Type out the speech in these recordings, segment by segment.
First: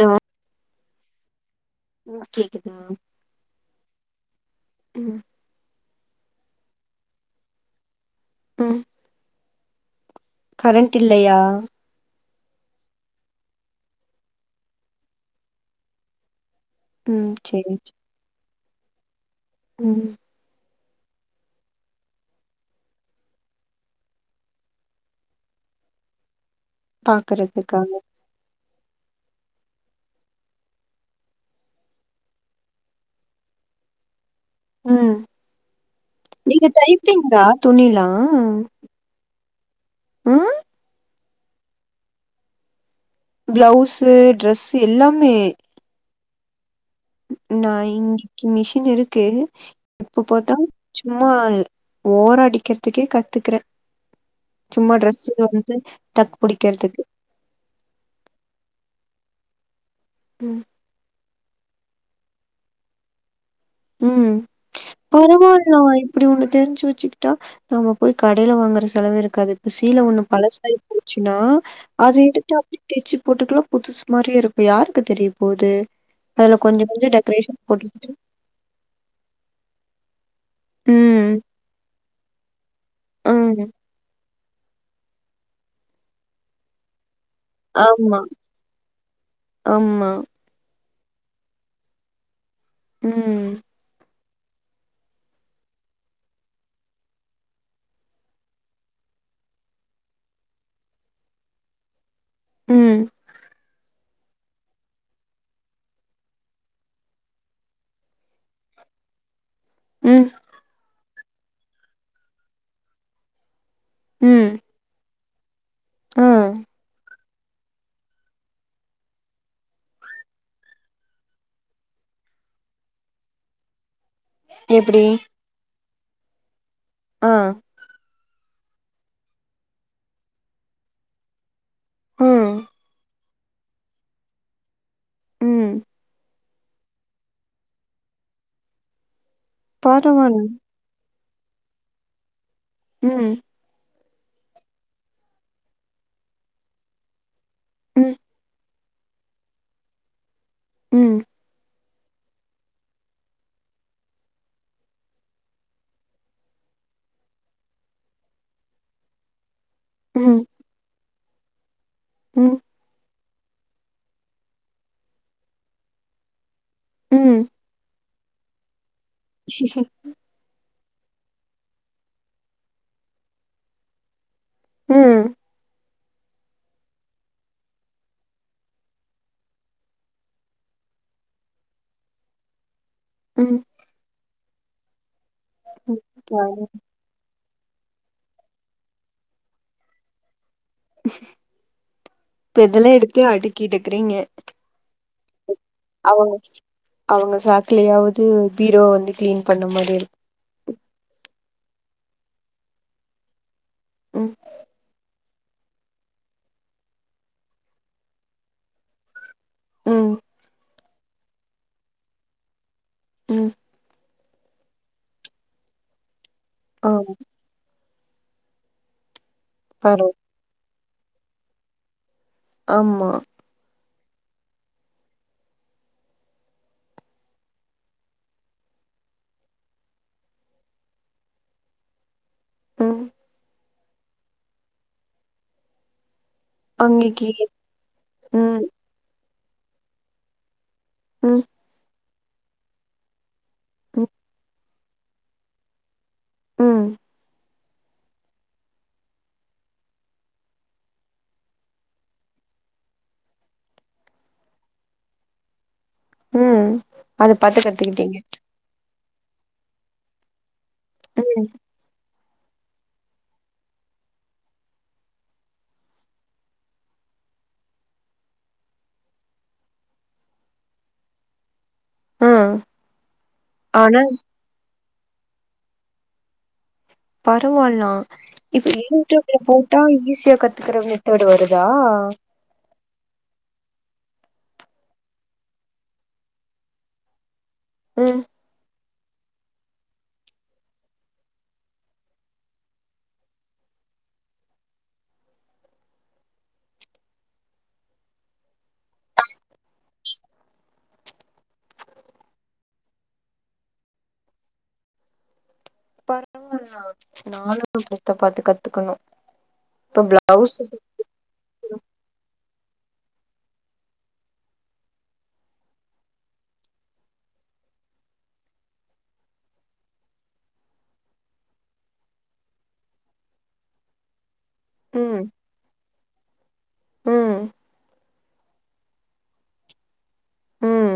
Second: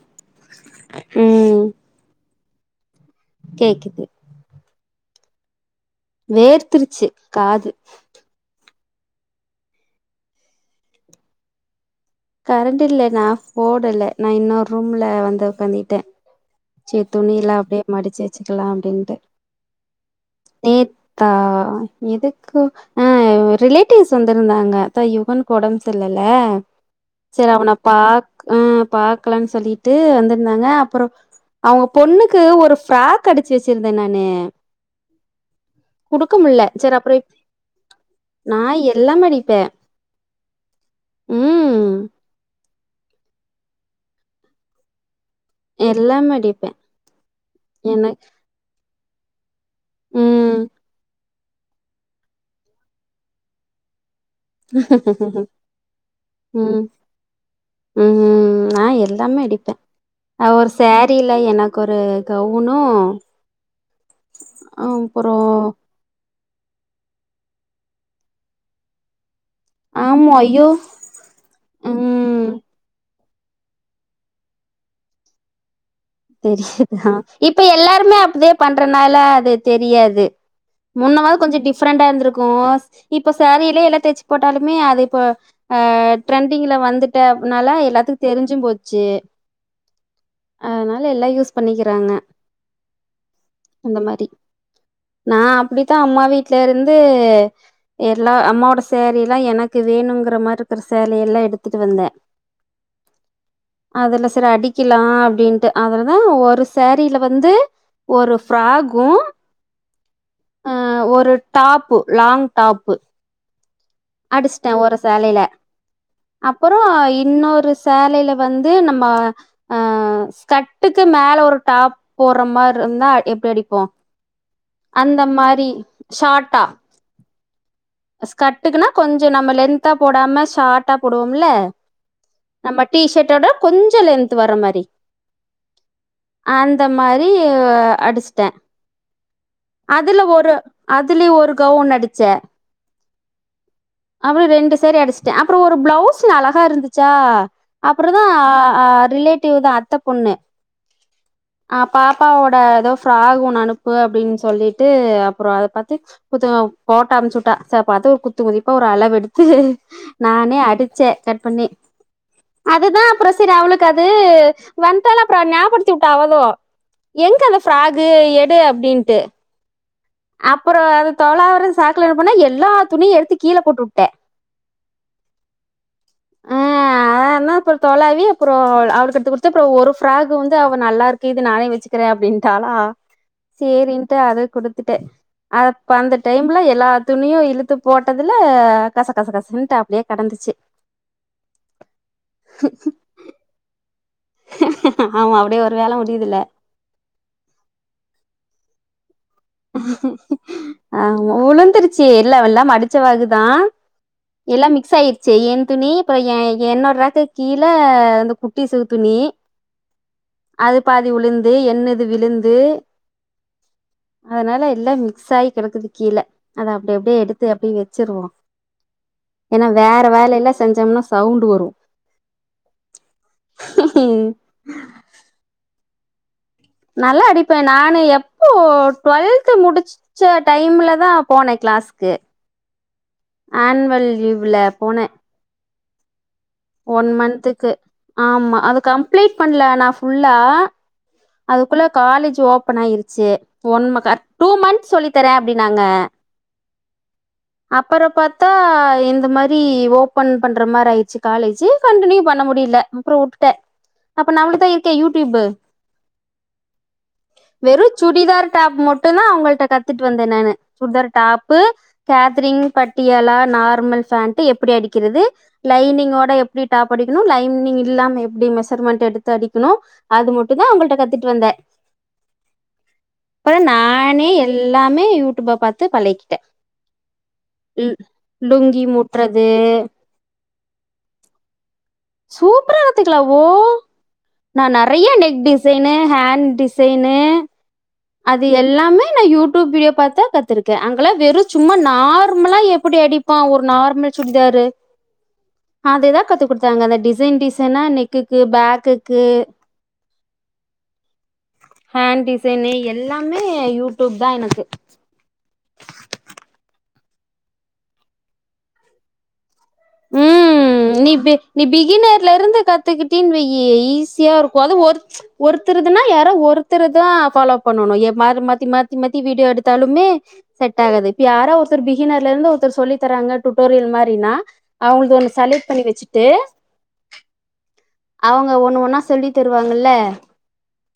Hello ம் ம் கேக்குதா கேக்குது ம் வேர்த்திருச்சு காது ம் கரண்ட் இல்லயா கரண்ட் இல்ல நா போடல நா இன்னொரு ரூம்ல வந்து உக்காந்திட்டே சேர் ம் துணியிலா சேரி அப்டே மடிச்சு வச்சுக்கலா அப்டின்ட்டு ம் நேத்தா எதுக்கு அ ரிலேட்டிவ்ஸ் வந்துருந்தாங்க அதா யுகன் க்கு ஒடம் சர்லல்ல சர் அவன பாக்குறதுக்காக பாக் ஆ பாக்கலனு சொல்லிட்டு வந்திருந்தாங்க அப்புறோ அவுங்க பொண்ணுக்கு ஒரு ஃப்ராக் அடிச்சு வச்சிருந்தே நானு ம் குடுக்க முல்ல நீங்க சேரி அப்றோ தைப்பீங்ளா துணிலா நா எல்லாமே அடிப்பே அ ம் ப்ளவுஸு ட்ரெஸ்ஸு எல்லாமே எல்லாமே அடிப்பே நா எனக் இங்கிக்கு மிஷின் இருக்கு இப்ப பாத்தா சு ம்மா ஓர அடிக்கிறதுக்கே கத்துக்றே சும்மா டிரெஸ்ஸு ம் வந்து டக்கு ம் புடிக்றதுக்கு ம் நா எல்லாமே அடிப்பே ஆ ம் ஒரு சேரில் ல எனக்கு ஒரு கவுனு ம் அப்புறோ பரவால்ல இப்டி ஒண்ணு தெரிஞ்சி வச்சுக்கிட்டா நாம போய் கடைல வாங்கற செலவே இருக்காது ப்ப சீல ஒண்ணு ஆமா ஐயோ பழசாயி போச்சுன்னா அத எடுத் ம் த்து அப்டியே தெச்சி போட்டுக்லா புதுசு மாரி இருக்கு யாருக்கு தெரிய போது அதுல கொஞ்சோ கொஞ்சோ தெரியுதா டெக்கரேஷன் இப்ப போட்டு [inaudible] எல்லாருமே அப்டியே பண்றனால அது தெரியாது முன்னவாது ம். கொஞ்சோ டிஃப்ரெண்டா இருந்திருக்கு இப்போ ம். சேரில எல்லா தெச்சு போட்டாலுமே அது இப்ப ஆ ட்ரெண்டிங்ல வந்துட் ட அனால ஆமா, எல்லாத்துக்கு தெரிஞ்சும் போச்சு ஆமா. அதனா ல்ல எல்லா யூஸ் பண்ணிக்கிறாங்க ம் அந்த மாரி நா அப்டித்தா அம்மா வீட்ல இருந்து எல்லா அம்மாவோட சேரில்லா எனக்கு வேணுங்ற மாரி இருக்ற சேல எல்லா எடுத்துட்டு வந்தே ம் அதுல செரி அடிக்கிலா அப்டின்ட்டு அதுல தா ஒரு சேரில வந்து ஒரு ஃப்ராக்கு ம். ஆ ஒரு டாப்பு லாங் டாப்பு ம். அடுச்ட்டே ஒரு சேலைல ஆ. அப்புறோ இன்னொரு சேலைல வந்து நம்ம ஆ கட்டுக்கு மேல ஒரு டாப் போட்ற மாரி இருந்தா எப்டி அடிப்போ எப்படி? அந்த மாரி ஷாட்டா ஆ ஸ்கட்டுக்குனா கொஞ்சோ நம்ம லென்த்தா போடாம ஷாட்டா போடுவோம்ல ம். ம்ம டீ ஷட்டோட கொஞ்ச லென்த் வர்ற மாரி ம் அந்த மாரி அடிச்ட்டே அதுல பரவால்ல. ஒரு அதுலயு ஒரு கவுன் அடிச்சே ம் அப்பற ரெண்டு சேரி அடிச்ட்டே அப்றோ ஒரு ப்ளவுஸ்ல அழகா இருந்துச்சா அப்புற ம். தா ஆ ஆ ரிலேட்டிவ் தா அத்த பொண்ணு ம். ஆ பாப்பாவோட ஏதோ ஃப்ராக் ஒன்னு அனுப்பு அப்டின் சொல்லிட்டு அப்புறோ அத பாத்து குத்து ஃபோட்டா அமுச்சுட்டா ச பாத்து குத்து மதி அப்ப ஒரு அளவெடுத்து ம். நானே அடிச்சே கட் பண்ணி ம். அதுதா அப்புறோ செரி அவளுக்கு அது வந்தாள அப்றோ ஞாபடுத்தி விட்டா அவளு ம். எங்க ம். அந்த ஃபிராக் கு எடு அப்டின்ட்டு அப்புறோ அத தொலாவுர சாக்குல என்ன பண்ணே எல்லா துணியு எடுத்து கீழ போட்டு விட்டே ம் ஆன்னு அப்புறோ தொலாவி அப்புறோ அவ அவளுக்கு எடுத்து கொடுத்து அப்புறோ ஒரு ஃப்ராக் வந்து அவ நல்லாருக் கு இது நானே வச்சுக்கிறே அப்டின்டாளா ம் சேரின்ட்டு அத கொடுத்துட்ட அத அந்த ம். டைம்ல எல்லா துணியு இழுத்து போட்டதுல கச கச கசன்ட்டு அப்டியே கெடந்துச்சு இப்ப இதெல்லா எடுத்து அடிக்கிட்டுக்கிறீங்க ஆமா அப்டியே ஒரு வேல முடியுதுல அவங்க சாக்லயாவது பீரோ வந்து கிளீன் பண்ண மாரி இருக்கு ஆம உளுந்திருச்சி இல்ல எல்லா மடிச்சவாகுதா ம் எல்லா மிக்ஸ் ஆயி ச்சி என் துணி அப்புறோ ஏ ஏ என்னோட ராக்குக்கு கீழ இந்த குட்டிசுக துணி ம் அது பாதி விழுந்து என்னது விழுந்து ம் அதனால எல்லா மிக்ஸ் ஆயி கெடக்குது கீழ அத அப்டி ஆம் அப்டியே எடுத் து அப்டி வச்சிருவோ ஏன்னா வேற பரவா வேலயெல்லா செஞ்சோம்னா சவுண்டு வரு ஆமா நல்லா அடிப்பே நானு எப்போ டுவெல்த்து முடிச் ச டைம்ல தா போனே கிளாஸ்க்கு ம் ஆன்வல் லீவ்ல போனே ஒன் அன்னைக்கி மன்ந்த்துக்கு ஆமா ம் அது கம்ப்ளீட் பண்ணல நா ஃபுல்லா ம் அதுக்குள்ள காலேஜ் ஓபன் ஆயிருச்சு ஒன் ம ம் கரட் டூ மன்ந்த் சொல்லி தரே அப்டின்னாங்க ம் அப்பறோ பாத்தா இந்த மாரி ஓப்பன் பண்ற மாரி ஆயிச்சு காலேஜி கண்டினியூ பண்ண முடியல அப்புறோ உட்டுட்டே அப்ப நம்ளுக்குதா இருக்கே யூடியூப்பு ம் அத பாத்து வெறு கத்துக்கிட்டீங்க சுடிதார் டாப் மட்டு தா அவங்கள்ட்ட கத்துட்டு வந்தேன் நானு சுடிதார் ம் டாப்பு கேத்தரிங் பட்டியலா நார்மல் ஃபேண்ட்டு எப்டி அடிக்கிறது லைனிங்கோட எப்டி டாப் அடிக்கணு லைனிங் இல்லாம எப்டி மெஷர்மென்ட் எடுத்து அடிக்கணு அது மட்டு தா அவங்கள்ட்ட கத்துட்டு வந்தே ஆ அப்புறோ ஆனா நானே எல்லாமே யூடியூப்ப பாத்து பழகிட்டே பரவால்லா இப்ப லுங்கி யூடியூப்ல முட்றது போட்டா ஈஸியா கத்துக்கற மெத்தட் வருதா சூப்பரா நடத்துக்கலா ஓ நா நெறையா நெக் டிசைனு ஹேண்ட் டிசைனு ல் அது எல்லாமே நா யூ டியூப் வீடியோ பாத்துதா கத்துருக்கே அங்கெல்லா வெறு சும்மா நார்மலா எப்டி அடி அ ஒரு நார்மல் சுடிதாரு அதுதா கத்து குடுத்தாங்க அந்த டிசைன் டிசைனா நெக்குக்கு பேக்குக்கு இ ஹேண்ட் டிசைனு எல்லாமே யூ டியூப் தா எனக்கு [unintelligible] நானும் [inaudible] பாத்து கத்துக்குணு இப்ப பிளவுஸ் நீபே நீ பிகினர்ல இருந்து கத்துக்கிட்டின் வையி ஈஸியா இருக்கு அது ஒரு ஒருத்தருதுனா யாரோ ஒருத்தரு தா ஃபாலோ பண்ணணு ஏ மார் மாத்தி மாத்தி மத்தி வீடியோ எடுத்தாலுமே செட் ஆகாது இப்ப யாரோ ஒருத்தர் பிகினர்ல இருந்து ஒருத்தர் சொல்லித்தர்ராங்க டுட்டோரியல் மாரினா அவங்களுது ம் ஒண்ணு செலட் பண்ணி வச்சுட்டு ம் அவங்க ஒண்ணு ஒன்னா சொல்லி தருவாங்கல ம்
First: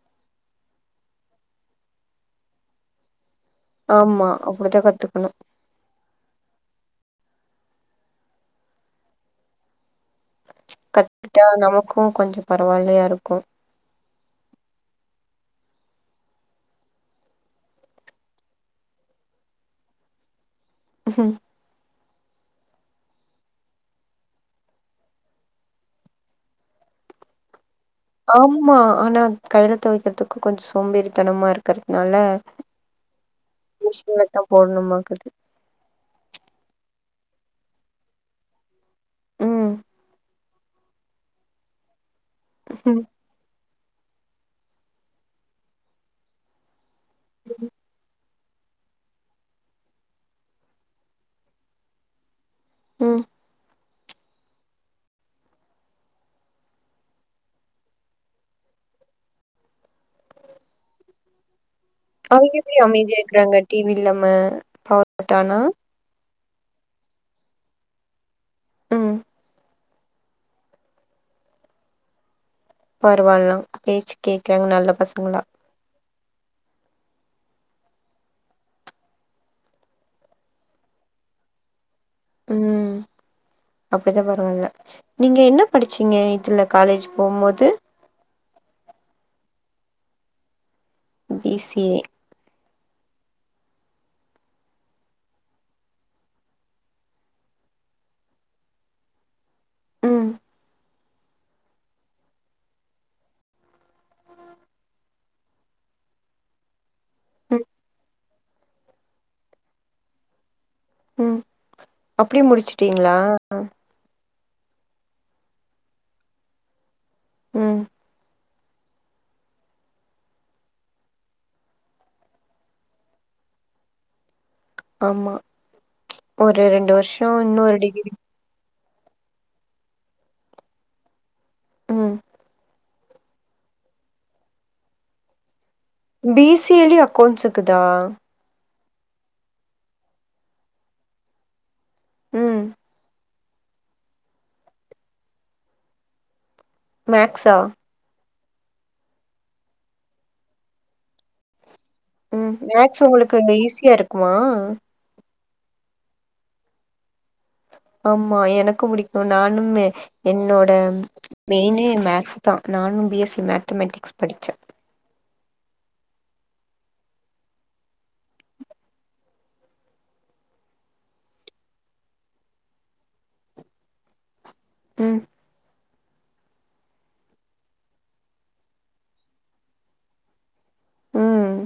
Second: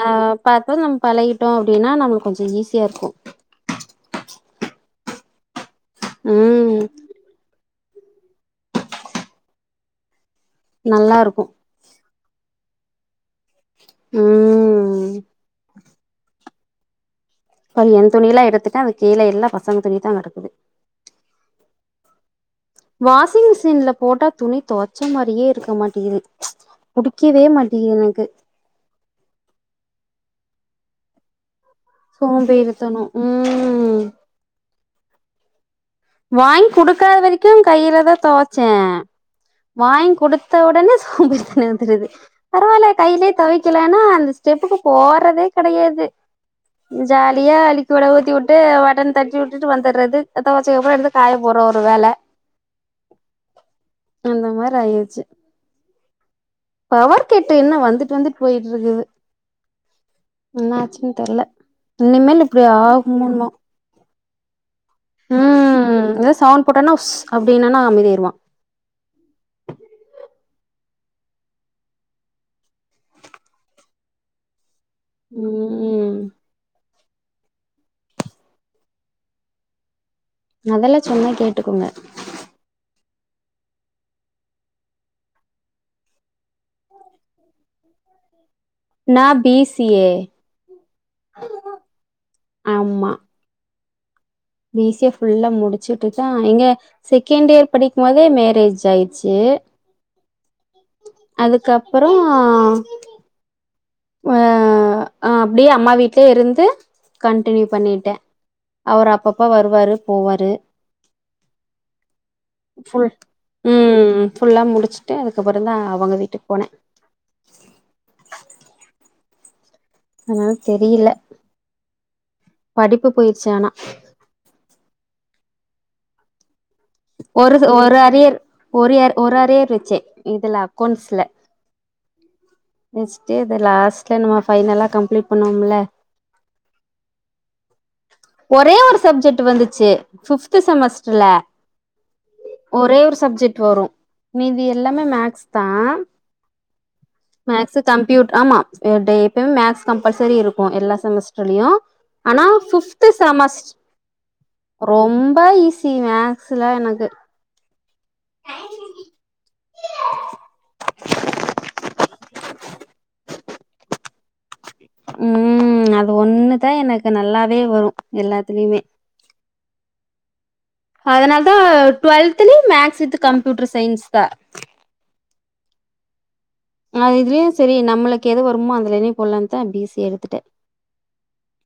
ஆ பாத்து நம்ம பழகிட்டோ அப்டின்னா நம்ளுக்கு கொஞ்சோ ஈஸியா இருக்கு ஆமா அப்டிதா கத்துக்கணு ம் நல்லா இருக்கு கத்துக்கிட்டா நமக்கும் கொஞ்சொ பரவாயில்லையா இருக்கு ம் இ என் துணியில எடுத்துட்ட அது கீழ எல்லா பசங்க துணி தா கிடக்குது ம் வாஷிங் மிஷின்ல போட்டா துணி துவச்ச மாரியே இருக்க மாட்டீங்து புடிக்கவே மாட்டேகிது எனக்கு ஆம்மா ஆனா கையில தொவைக்கிறதுக்கு கொஞ்சொ சோம்பேறித்தனமா இருக்கு இருக்கிறதுனால சோம்பேறித்தனோ ம் மிஷின்லத்தா போடணுமாக்து வாங்கி குடுக்காத வரைக்கும் கையில தா துவச்சே ம். வாங்க் குடு ஒடனே சோம்பேரிதன வந்துடுது பரவால ம். கையிலயே தொவக் லா அந்த ஸ்டெப்புக்கு போறதே கெடையாது ஜாலியா அலிக்கு விட ஊத்தி விட்டு வடன் தட்டி விட்டுட்டு வந்துடுறது தொவச்ச அப்ரோ எடுத்து காய போறோ ஒரு வேல ம் அந்த மாரி ஆய்டுச்சு பவர் கெட்டு் என்ன வந்துட்டு வந்துட்டு போயிட்டு இருக்குது என்னாச்சுன்னு தெர்ல இனிமேல் அவங்க இப்டி எப்டி அமைதியா ஆகுமுன்னு இருக்கிறாங்க? டிவி இல்லாம பவர் கட்டானா? ம் என சவுண்ட் போட்டன உஸ் அப்டின்ன நா அமதியாயிருவா ம். பரவாயில்லாம் உ பேச்சு கேக்குறாங்க நல்ல பசங்களா ம் அதெல்லா சொன்ன கேட்டுக்குங்க ம் அப்டித்தா பரவால்ல நீங்க என்ன படிச்சீங்க இதுல காலேஜ் போம் போது நா B C A B C A ஆமா பீ சி ஏ ஃபுல்லா முடிச்சிட்டு தா எங்க செகண்ட் இயர் படிக்கு போதே மேரேஜ் ஆயிட்ச்சு ம் அதுக்கப்பறோ ஆ அப்டியே அம்மா வீட்லயே இருந்து கண்டினியூ ம். பண்ணிட்டே அவர் அப்பப்ப வருவரு போவாரு ம் அப்டி ஃபுல் முடிச்சுட்டீங்களா ம் ஃபுல்லா முடிச்சுட்டே அதுக்கப்பற தா அவங்க வீட்டுக்கு போனே ம் அதனால தெரியல படிப்பு போயிருச்சு ஆனா ஆமா ஒரு ரெண்டு வருஷ ஒரு ஒரு அரியர் ஒ ரியர் ஒரு அரியர் வச்சே இதுல அக்கௌண்ட்ஸ்ல ம் நெக்ஸ்டு இது லாஸ்ட்டா நம்ம பைஃனலா கம்ப்ளீட் பண்ணுவோம்ல பி சி லி அக்கௌண்ட்ஸ் இருக்குதா ஒரே ஒரு சப்ஜெக்ட் வந்துச்சு ஃபிப்து செமஸ்டர்ல ம் ஒரே ஒரு சப்ஜெக்ட் வரு மீதி எல்லாமே மேக்ஸ் தா மேக்ஸா மேக்ஸ் கம்ப்யூடர் ஆமா எப்பயுமே மேக்ஸ் கம்பல்சரி இருக்கு எல்லா செமஸ்டர்லயு ஆனா ம் மேக்ஸ் ஃபிப்து உங்களுக்கு அங்க செமஸ் ஈஸியா இருக்குமா ரொம்ப ஈஸி மேக்ஸுல்லா எனக்கு ஆமா எனக்கு பிடிக்கு நானும் என்னோட மெயினே மேக்ஸ் தா நானும் பி எஸ் சி மேத்தமெட்டிக்ஸ் படித்தே ம் அது ஒண்ணுதா எனக்கு நல்லாவே வரும் எல்லாத்துலயுமே அதனால தா டுவெல்துலயு மேக்ஸ் வித்து கம்ப்யூட்டர் சயின்ஸ் தா ம் அ இதுலயு சரி நம்மளுக்கு எது வருமோ அதுலயே போடலாம்தே பிசி எடுத்துட்டே ம்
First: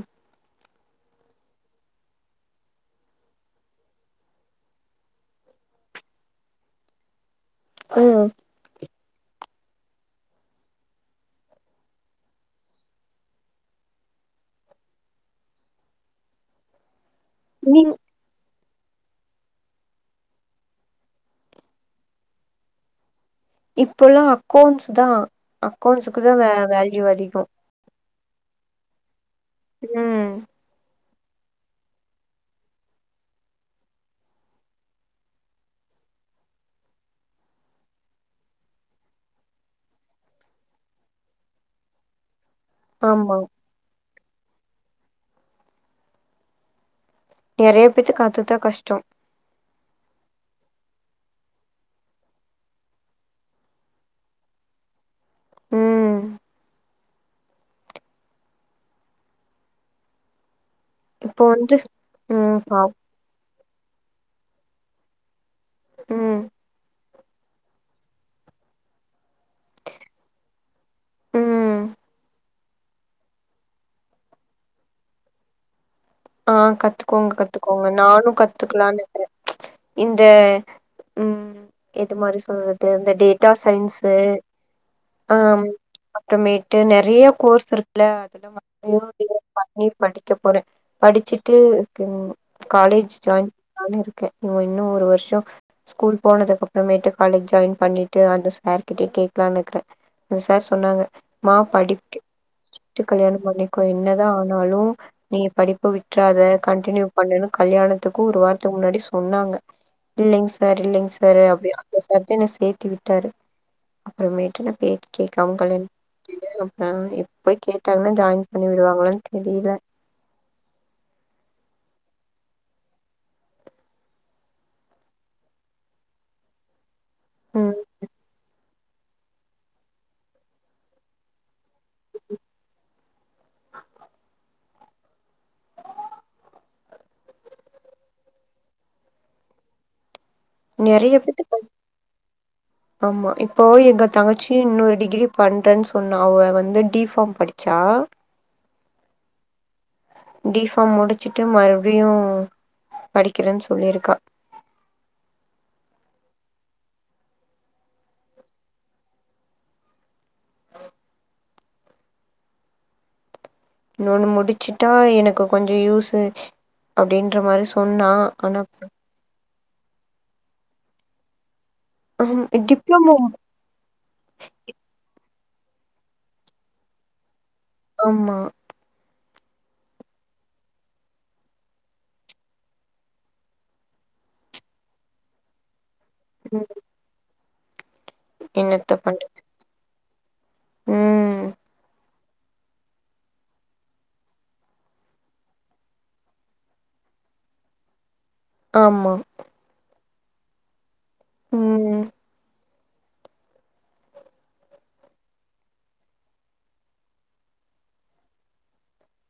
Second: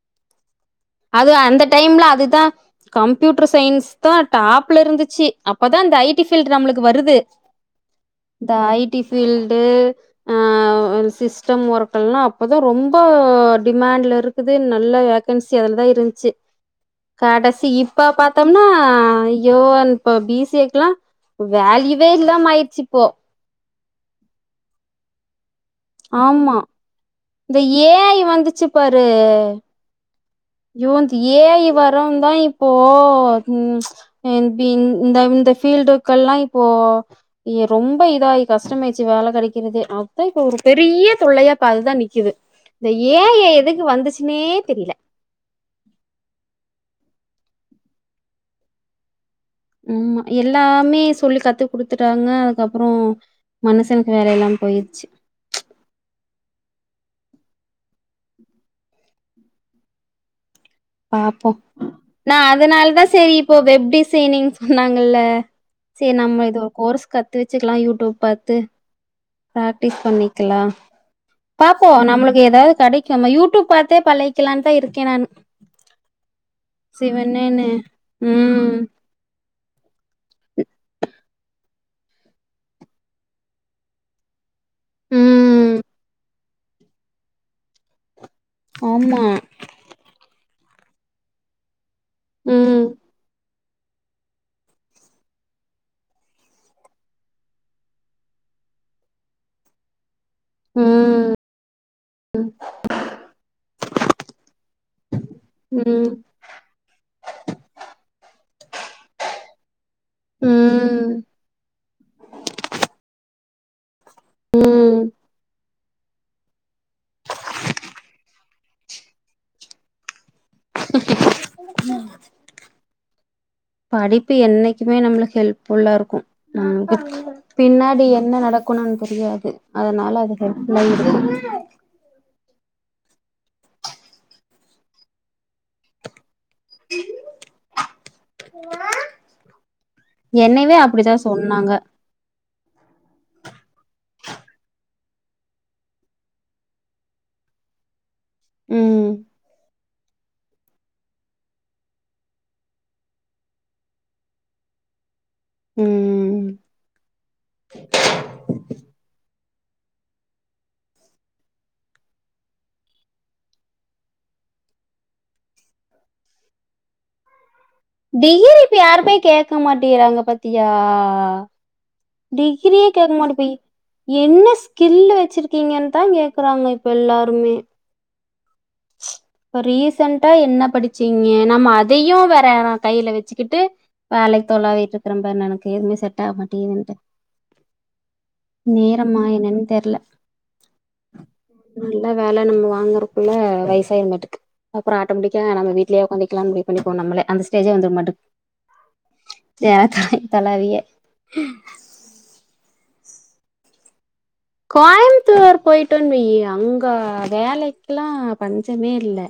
அது அந்த டைம்ல அதுதா கம்ப்யூட்டர் சயின்ஸ் தான் டாப்ல இருந்துச்சு அப்பதான் இந்த ஐடி ஃபீல்டு நம்மளுக்கு வருது ம் இந்த ஐடி ஃபீல்டு ஆ சிஸ்டம் ஒர்க் எல்லாம் அப்பதான் ரொம்ப டிமாண்ட்ல இருக்குது நல்ல வேகன்சி அதுலதான் இருந்துச்சு கடைசி நீங் இப்ப பார்த் பாத்தோம்னா அய்யோ இப்ப பி சி ஏ க்கு ல்லா வேல்யூவே இல்லாம ஆயிடுச்சு இப்ப இப்பல்லா அக்கௌன்ட்ஸ் தா அக்கௌண்ட்ஸுக்கு தா வே ஆமா வேல்யூ அதிக இந்த ஏ ஐ வந்துச்சு ம் அய்யோ இந்த ஏ ஐ வரோ தா இப்போ ம் இந்த இந்த பீல்டுக்கெல்லா இப்போ ரொம்ப இதா ஆய் கஷ்டமயச்சு வேலை கிடைக்கிறதே அதா இப்ப ஒரு பெரிய தொல்லையா பா அதுதா நிக் கிது இந்த ஏ ஐ ஆமா யே எதுக்கு வந்துச்சுன்னே தெரியல நெறைய பேத்துக்கு அது தா கஷ்டோ ஆமா எல்லாமே சொல்லி கத்து குடுத்துட்டாங்க அதுக்கப்பறோ மனுசனுக்கு வேலை இல்லாம போயிடுச்சு ம் இப்போ பாப்போ வந்து நா ம் பாவ் அதனால தா சேரி இப்போ வெப் டிசைனிங் சொன்னாங்கல்ல சேரி ம் நம்ம இது ஒரு கோர்ஸ் கத்து த்து வச்சுக்கால யூடுப் பாத்து பிராக்டிஸ் பண்ணிக்கலா ம் பாப்போ நம்மளுக்கு ஏதாவது கிடைக் நம்ம யூடியூப் பாத்தே பழகிக்கலானு தா இருக்கே நானு ஆ கத்துக்கோங்க சிவனேன்னு கத்துக்கோங்க நானு ம் கத்துக்கலானு இருக்கறே இந்த ம் இது மாரி சொல்றது இந்த டேட்டா சயின்ஸு ஆ ம் அப்புறமேட்டு நெறையா கோர்ஸ் இருக்குல்ல அதெல்லா [unintelligible] ஆமா திகோ பண்ணி படிக்க போறே படிச்சிட்டு ம் காலேஜ் ஜாயின் பண்ணிருக்கே இவ இன்னு ஒரு வர்ஷோ ஸ்கூல் போனதுக்கு அப்பறமேட்டு காலேஜ் ஜாயின் பண்ணிட்டு அந்த சார்கிட்டயே கேக்கலானு இருக்கே அந்த சார் சொன்னாங்க ம் மா படிக்கட்டு கல்யாணோ பண்ணிகோ என்னதா ஆனாலு ப்ப ம் விட்டுறாத கண்டினியூ பண்ணுனு கல்யாணத்துக்கு ஒரு வாரத்துக்கு முன்னாடி சொன்னாங்க இல்லைங்க சார் இல்லைங்க ம் சார் அப்டியே அந்த சார் தா என்ன சேத்தி விட்டாரு அப்பறமேட்டு நா ம் கேட்டு கேட் கம் கல்யாண அப்பறம் எப்ப கேட்டாங்கன்னா ஜாயின் பண்ணி விடுவாங்களானு தெரியில ம் படிப்பு என்னைக்குமே நம்மளுக்கு ஹெல்ப்ஃபுல்லா இருக்கு நம்ப ம் பின்னாடி என்ன நடக் குணோந் தெரியாது அதனால அது ஹெல்ப் ஃபுல்லா இருக்கு என்னையவே அப்டிதா சொன்னாங்க ஆம்மா இப்போ எங்க தங்கச்சி இன்னொரு டிகிரி பண்றேனு சொன்னா அவ வந்து டி ஃபார்ம் படி சா ம் டி ஃபார்ம் முடிச்சுட்டு மறுபடியு படிக்கிறேனு சொல்லியிருக்கா ம் இன்னோன்னு முடிச்சுட்டா எனக்கு கொஞ்சோ யூஸு அப்டின்ற மாரி சொ டிகிரி இப்ப யாருமே கேக்க மாட்டிகிறாங்க பத்தியா ம் டிகிரியே டிப்ளமோ கேக்க மாட்ட போயி என்ன ஸ்கில்லு வச்சிருக்கீங்கன்னு தா கேக்கறாங்க இப்போ எல்லாருமே ஆம்மா ரீசன்டா என்ன படிச்சீங்க நம்ம அதையு வேற கையில வச்சிக்கிட்டு வேலைக்கு தொலாவிட்டு இருக்கிறம்பா எனக்கு எதுமே செட் ஆக ம் மாட்டேங்குதுன்ட்டு என்னத்த நேரமா பண்றது என்னனு தெர்ல ம் நல்ல வேல நம்ம வாங்கறதுகுள்ள வயசாய மாட்டுக்கு அப்பறோ ஆட்டோமேட்டிக்கா நம்ம வீட்லயே உக்காந்துக்கலா முடிவு பண்ணிபோ நம்மளே அந்த ஸ்டேஜே வந்துரு மாட்டுக்கு ஆமா ஏ தாய் தலாவியே ம் ம் கோயிம்த்தூர் போயிட்டோனு வை அங்க வேலைக்கெல்லா பஞ்சமே இல்ல